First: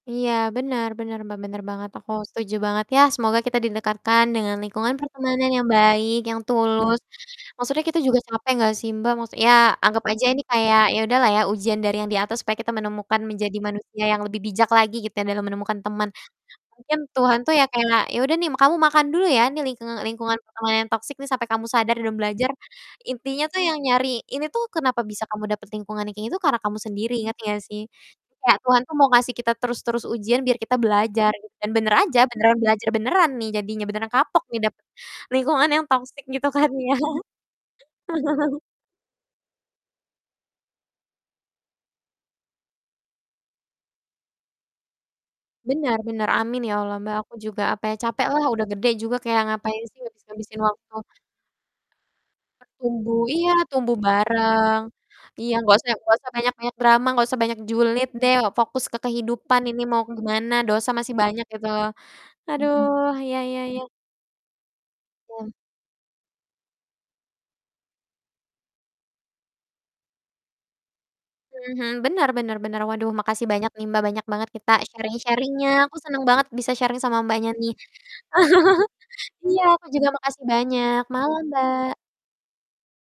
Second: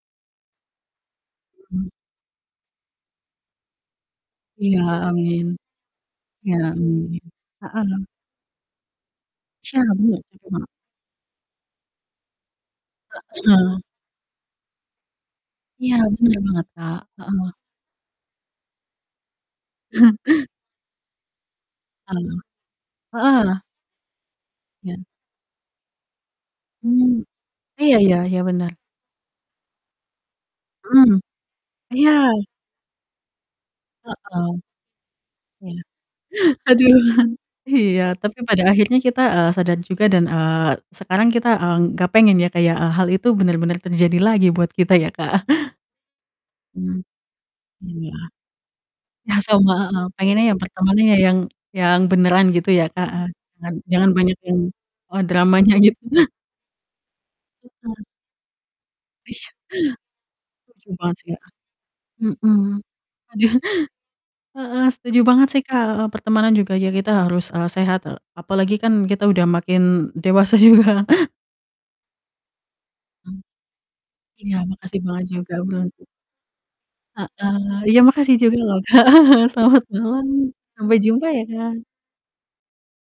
Iya, bener bener, Mbak, bener banget, Mhm. aku setuju banget. Ya, semoga kita didekatkan dengan Iya, lingkungan amin pertemanan yang baik, yang iya, tulus. amin. Maksudnya kita Heeh. juga capek enggak sih, Mbak, maksud ya, anggap Capek, aja ini gitu loh. kayak, ya udah lah ya ujian dari yang Di Atas supaya kita menemukan menjadi Heeh. manusia yang lebih bijak lagi gitu ya, dalam menemukan Iya, teman. bener banget, Mungkin Kak. Tuhan Heeh. tuh ya kayak, "Ya udah nih m kamu makan dulu ya, nih lingkungan lingkungan pertemanan yang toksik nih, sampai kamu sadar dan Ah. belajar." Intinya Heeh. tuh yang nyari ini tuh kenapa Iya. bisa kamu dapat lingkungan yang kayak gini tuh, karena kamu sendiri, Hmm. ngerti gak sih? Iya iya iya, Kayak bener. Tuhan tuh mau ngasih kita terus-terus ujian biar kita Mhm. belajar, gitu. Dan bener aja, Iya. beneran belajar beneran nih jadinya, beneran kapok Heeh. nih dapet lingkungan Iya. yang toksik gitu kan Aduh. ya. Iya, tapi pada akhirnya kita, eee, sadar juga dan, eee, sekarang kita, eee, nggak pengen ya, kayak, eee, hal itu bener-bener terjadi lagi buat kita ya, Kak. Benar benar, amin ya Allah, Hmm. Mbak, aku juga, apa ya, Iya. capek lah, udah gede juga Ya kayak sama, ngapain sih heeh. Pengennya ya, ngabis-ngabisin waktu. pertemanannya ya yang yang beneran gitu ya, Kak, Bertumbuh heeh. iya, Jangan tumbuh jangan banyak yang bareng. eh, Iya, dramanya enggak usah yang gitu. enggak usah banyak-banyak drama, enggak usah banyak Heeh. julid deh, fokus ke Iya. kehidupan ini mau gimana, dosa Setuju banget masih sih, banyak Kak. gitu loh. Mhm. Aduh, iya Aduh. iya iya. Heeh, setuju banget Mmm. sih, Kak, heeh, pertemanan juga ya kita harus, eee, sehat e apalagi kan kita udah makin dewasa juga. Mhm mhm, benar benar benar, waduh, Hmm. makasih banyak nih, Mbak, banyak banget Iya, kita makasih banget juga sharing-sharing-nya, aku berarti. seneng banget bisa sharing sama Mbaknya Heeh, nih. iya makasih juga loh, Kak. Iya, Selamat aku juga malam, makasih sampai banyak. jumpa Malam, ya, Kak. Mbak.